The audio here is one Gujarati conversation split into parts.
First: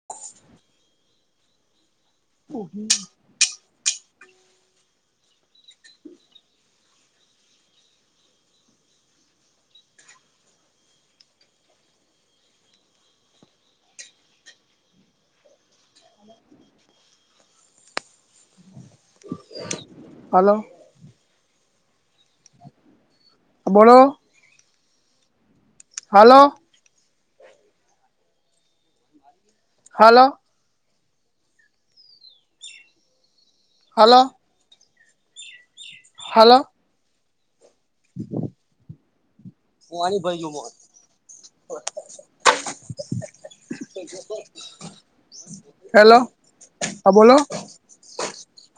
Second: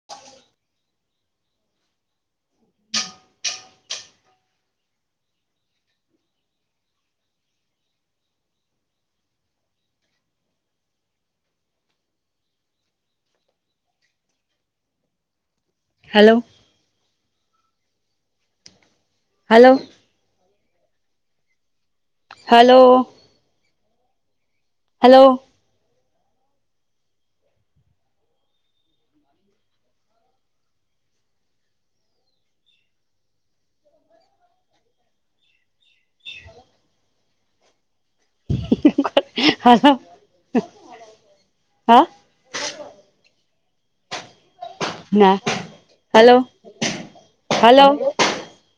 [inaudible] હ [unintelligible] હેલો! હેલો! હલો! હલોઓ! બોલો. લો. હલો. હલો. Hello hello. [inaudible] [inaudible] હું આની ભાઈ હા ગય [unintelligible] ના હલો હા બોલો હલો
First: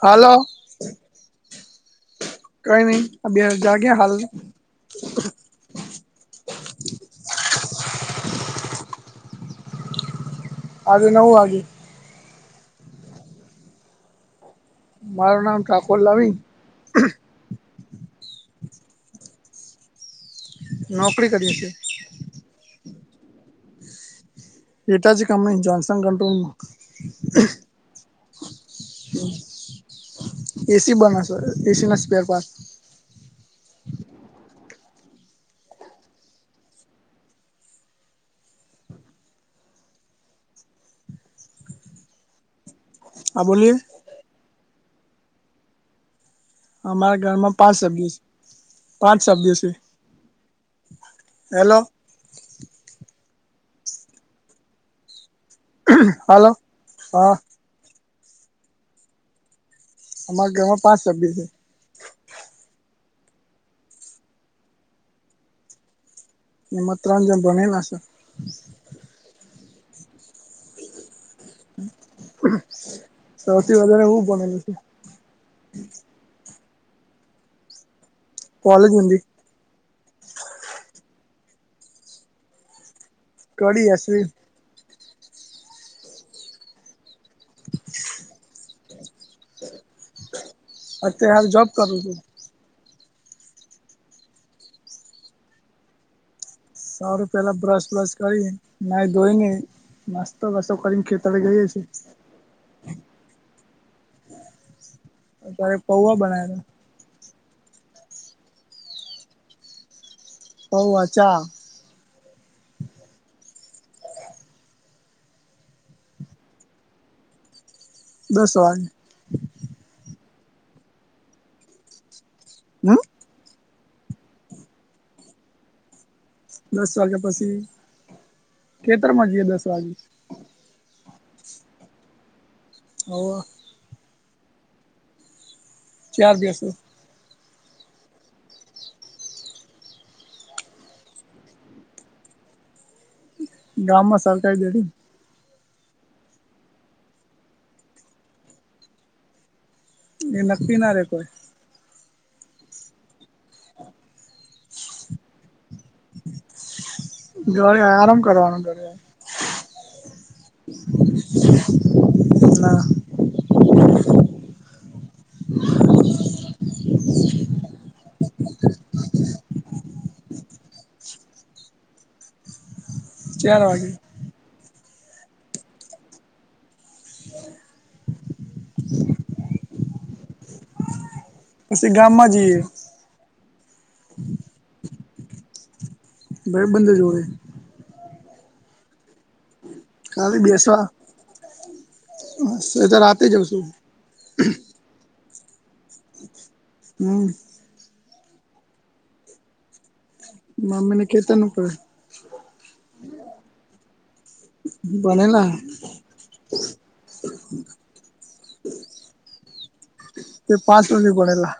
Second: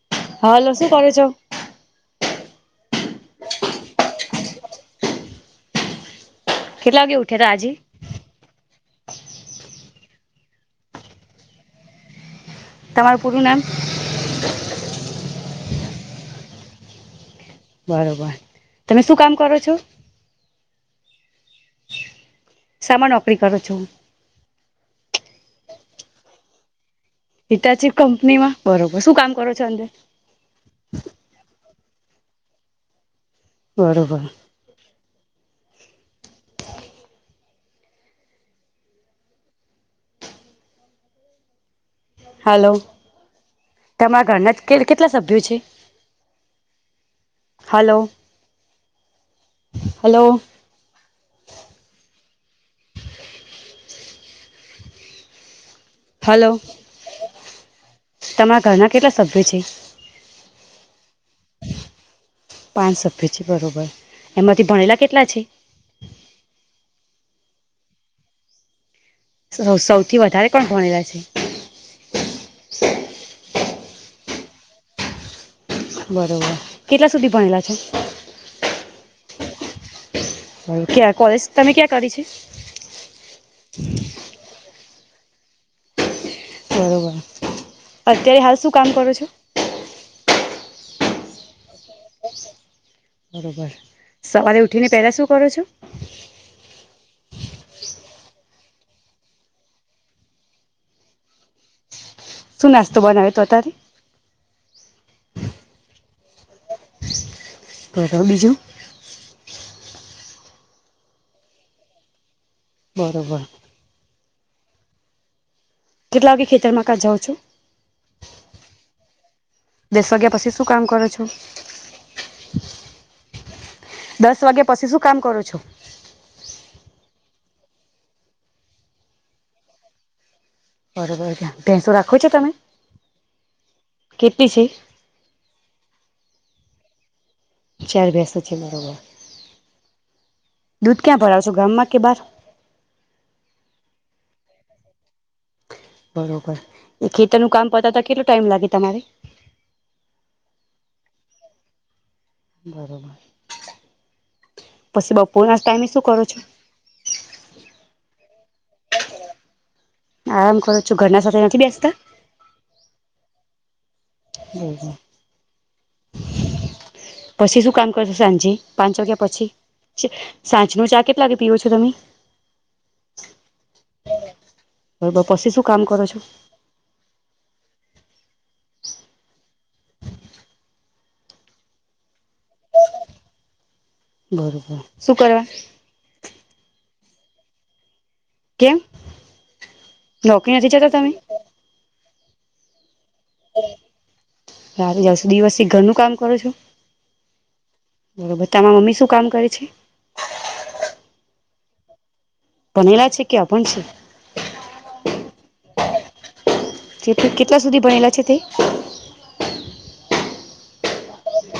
હાલો હલો શું કરે છો કોઈ નઈ અ બે જાગ હાલ કેટલા વાગે ઉઠ્યા હતા આજી આજ નવ આ તમાર પરુ નામ મારું નામ ઠાકોર લમી બરોબર તમે શું કામ કરો છો? નોકરી કરીએ છે. સામા નોકરી કરું છુંહું. હેતાજ કંપની જનસંગ કંટ્રોલમા હિતા ચ કમ પત્નીમાં બરોબર શું કામ કરો છો અંદે એ સી બનાશો એ સી ના સ્ર પણ ગરોબર હલો હા બોલીએ તમા ઘણ જ કે કેટલા સભ્યો છે. અમારા ઘરમાં પાંચ હલો સભ પાંચ સભ સે હલો એ લો હલો હા તમારા ઘરના કેટલા સભ્યો છે. અમારા ઘરમાં પાંચ સભ્ય છે. પાંચ છે બરોબર એમાંથી ભણેલા કેટલા છે? એમા તન જન ભનેલા છે. ર સૌથી વધારે કોણ ભણેલા છે? [inaudible] સૌથી વધારે હું ભણેલું છે બરોબર કેટલા સુધી ભણેલા છે કોલેજ મી હ ક્યાં કોલેજ તમે ક્યાં કરી છે કળી એ સુ બરોબર અત્યારે હાલ શું કામ કરો છો એ તીયારે જોબ કરું શું બરોબર સવારે ઉઠીને પેલા શું કરો છો સાર પેલા બ્રશ બ્રશ કરી ના ધોઈને નાસ્તો વાસ્તો કરીને ખેતડી ગઈ છીએ શું નાસ્તો બનાવે તો અત્યારે અ ત્યારે પૌવા બનાયલા પ્રોક બીજુ હોવ અચ્છા બરોબર કેટલા વાગે ખેતરમાં કાં જાઉં છું દસ વાર દસ વગ્યા પછી શું કામ કરો છો હમ દસ વાગ્યા પછી શું કામ કરો છો દસ વાગ્યા પછી ખેતરમાં જઈએ દસ વાગે બરોબર ભંસો રાખો છો તમે હોવ. કે તી છી. ચાર દિવસો. ચાર બેસો છે બરોબર દૂધ ક્યાં ભરાશો ગામમાં કે બાર. ગામમાં સરકારી દેડી. બરોબર એ ખેતર નું કામ પતાતા કેટલુ ટાઈમ લાગે તમારે. એ નક્કી ના રે કોઈ. બરોબર પછી બપોરના ટાઈમે શું કરો છો. ધરે આરામ કરવાનું દોરે. આરામ કરો છું ઘરના સાથે નથી બેસતા. ના પછી શું કામ કરશો સાંજે પાંચ વાગ્યા પછી સાંજ ન ચા કેટલા વાગે પીવો છો તમે. ચાલ વાગે. બરોબર પછી શું કામ કરો છો. પછી ગામ માં જઈએ. બરોબર શું કરવા. બ બંદ જોડે. કેમ. ખાલી નોકરી નથી બેસવા જતા તમે. એ તો રાત જવશું. દિવસ કે ઘરનું કામ કરો છો. બરોબર તમામાં મમ્મી શું કામ કરે છે. મામીને કે તનું ભનેલા છે કે અભણ ભણેલા છે તે કેટલા સુધી ભનેલા છે તે તે પાંચ હુધી ભણેલા.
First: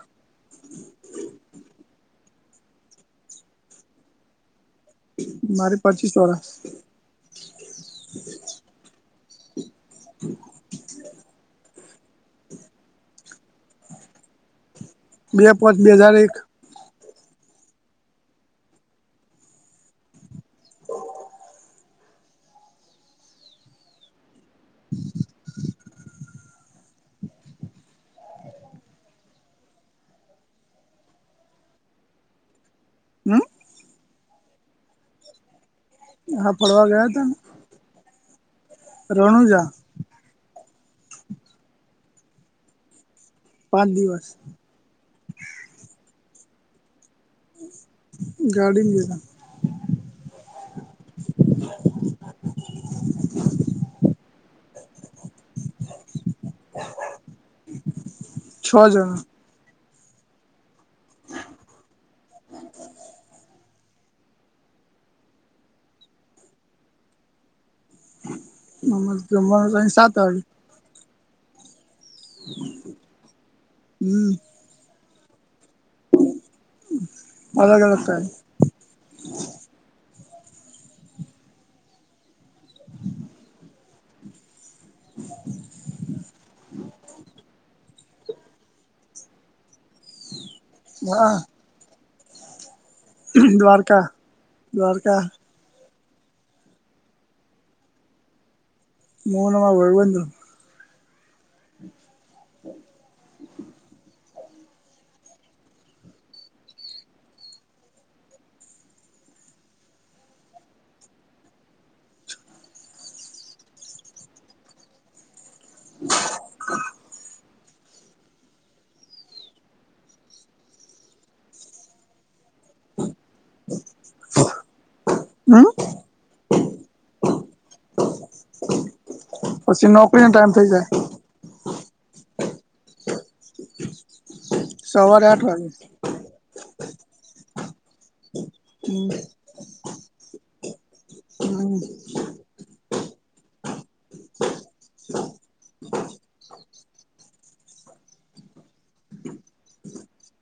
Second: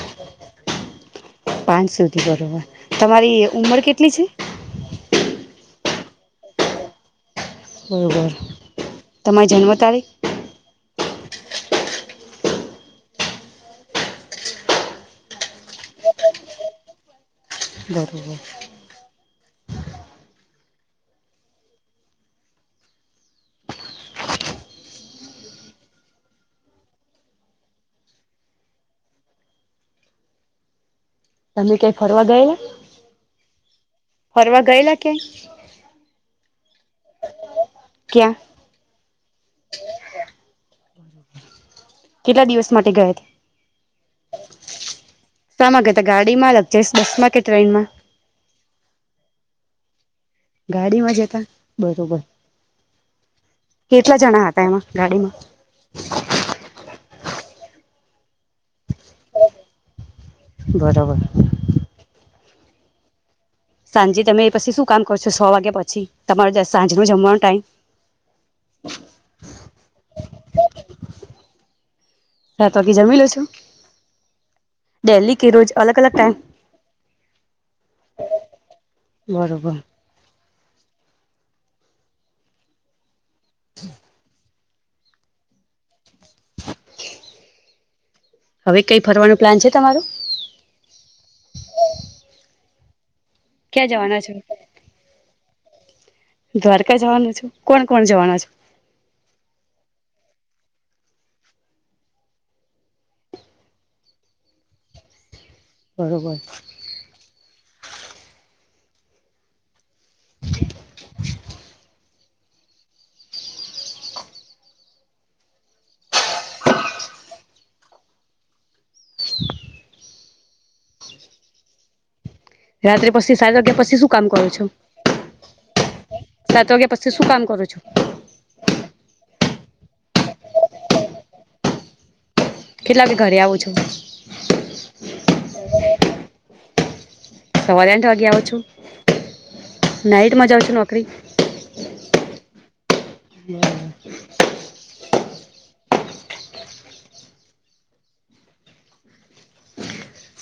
પાંચ સુધી બરોબર તમારી ઉમર કેટલી છે? મારી પચીસ વરસ. બરોબર તમારી જન્મ તારીખ બે પાંચ બે હજાર એક બરોબર. તમે ક્યાય ફરવા ગયેલા હમ ફરવા ગયેલા ક્યાંય? હા ફડવા ગયા હતા. ક્યાં રણુજા. કેટલા દિવસ માટે ગયા? પાંચ દિવસ શામાં ગાતા ગાડી મા [unintelligible] ગાડીમા ગેલા ગાડીમાં જતા બરોબર કેટલા જણા હતા એમાં ગાડીમાં છ જણા બરાબર. [inaudible] સાંજે તમે પછી શું કામ કર છો છ વાગ્યા પછી તમારો સાંજ નો જમવાનો ટાઈમ [inaudible] હા તોકી જમી લો છો હમ ડેલી કે રોજ અલગ અલગ ટાઈમ અલગ અલગ ટાઈમ બરોબર [inaudible] [inaudible] હવે કઈ ફરવાનું પ્લાન છે તમારું? હા ક્યાં દ્વારકા જવાના છો? દ્વારકા દ્વારકા જવાનું છે કોણ કોણ જવાના છ હું અને માર ભાઈબંધો [inaudible] બરોબર. [inaudible] [inaudible] [inaudible] રાત્રે પછી સાત વાગ્યા પછી શું કામ કરો છો હમ સાત વાગ્યા પછી શું કામ કરો છો પછી નોકરીનો ટાઈમ થઇ જાય કેટલા કે ઘરે આવું છું સવારે આઠ વાગે સવારે આઠ વાગ્યા આવો છો હમ શું નાઈટમાં જાવ છો નોકરી હમ [unintelligible] [unintelligible]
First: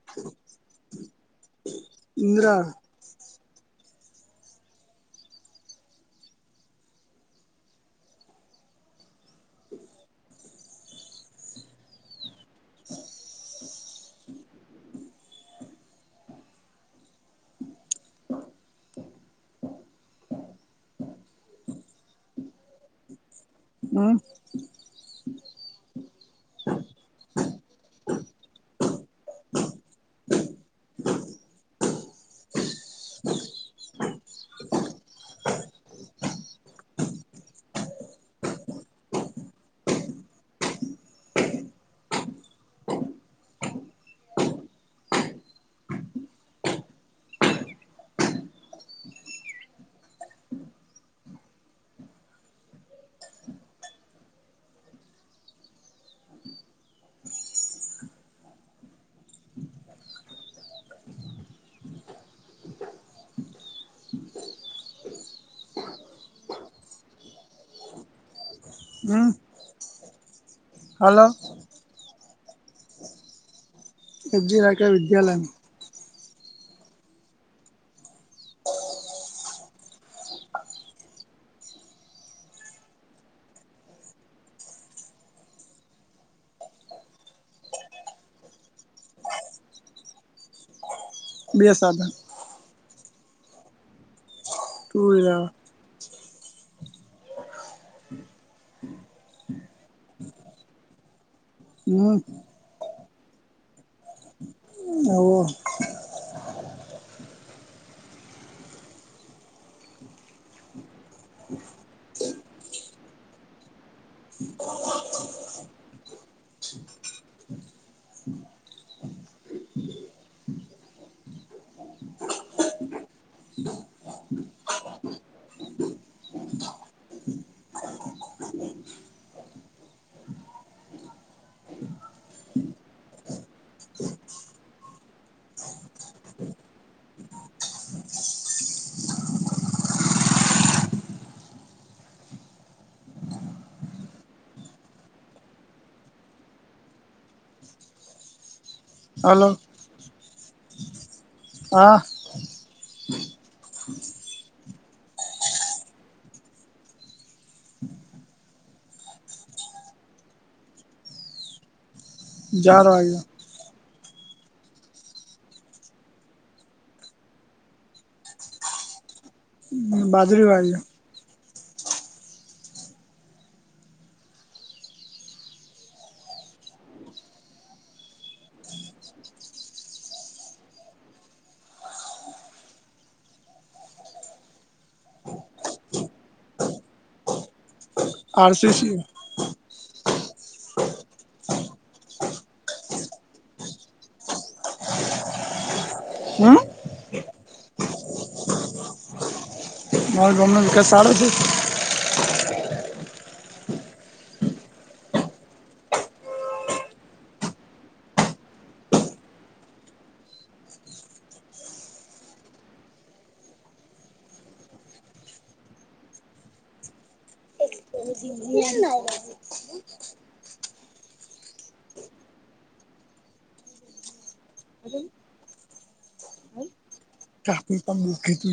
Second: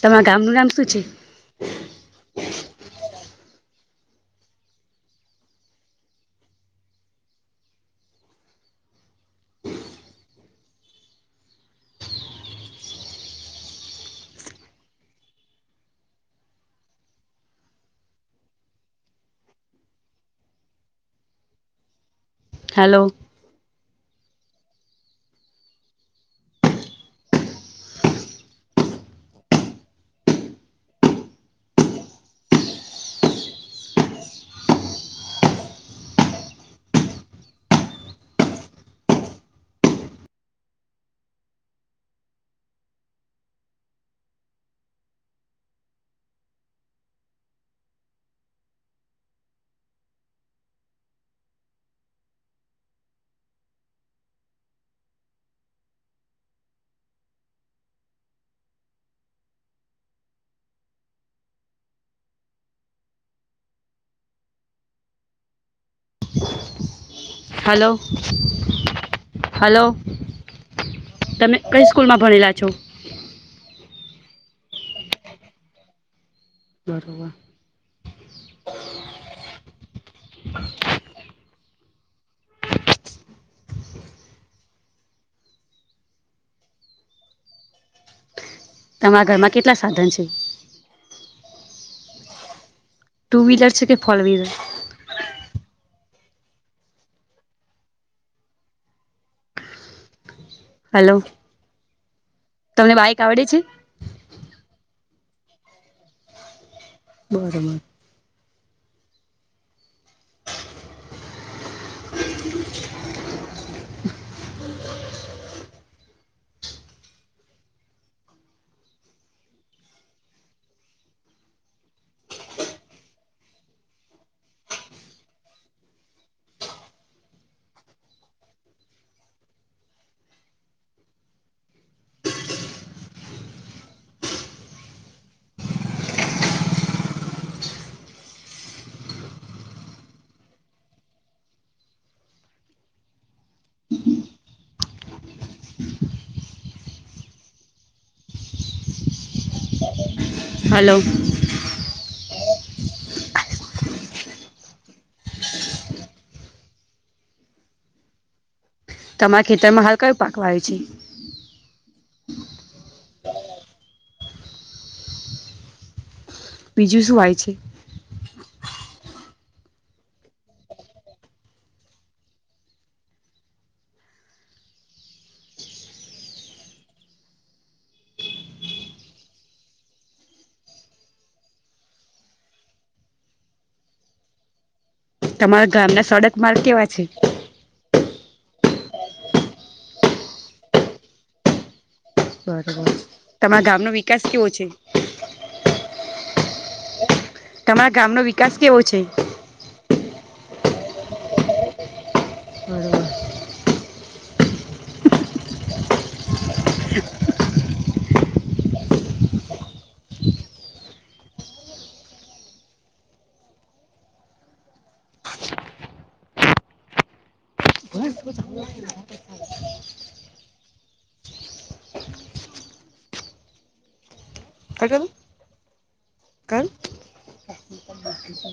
તમારા ગામ નુ નામ શું છે ઈદરા હેલો હમ હલો હમ હ હાલો [inaudible] તમે કઈ સ્કૂલ માં ભણીલા છો હજી રાખ વિદ્યલય બરવા [inaudible] [inaudible] [inaudible] તમારા ઘરમાં કેટલા સાધન છે બે સાધન ટુ વ્હીલર છે કે ફોર વ્હીલર પરા [inaudible] હલો હમ તમને બાઈક આવડે છે આવો બરોબર [inaudible] [inaudible] હલો હલો હા તમારા ખેતરમાં હાલ કયો પાકવા વાવ્યો છે જાર આ બીજું શું હોય છે બાજરી વાવીએ તમારા ગામના સડક માર્ગ કેવા છે પષ [inaudible] બરોબર તમારા ગામ નો વિકાસ કેવો છે હમ તમારા ગામ નો વિકાસ કેવો છે મારા ગામ નો વિકાસ સારો છે બરોબર એ પણ મુખ્ય તએ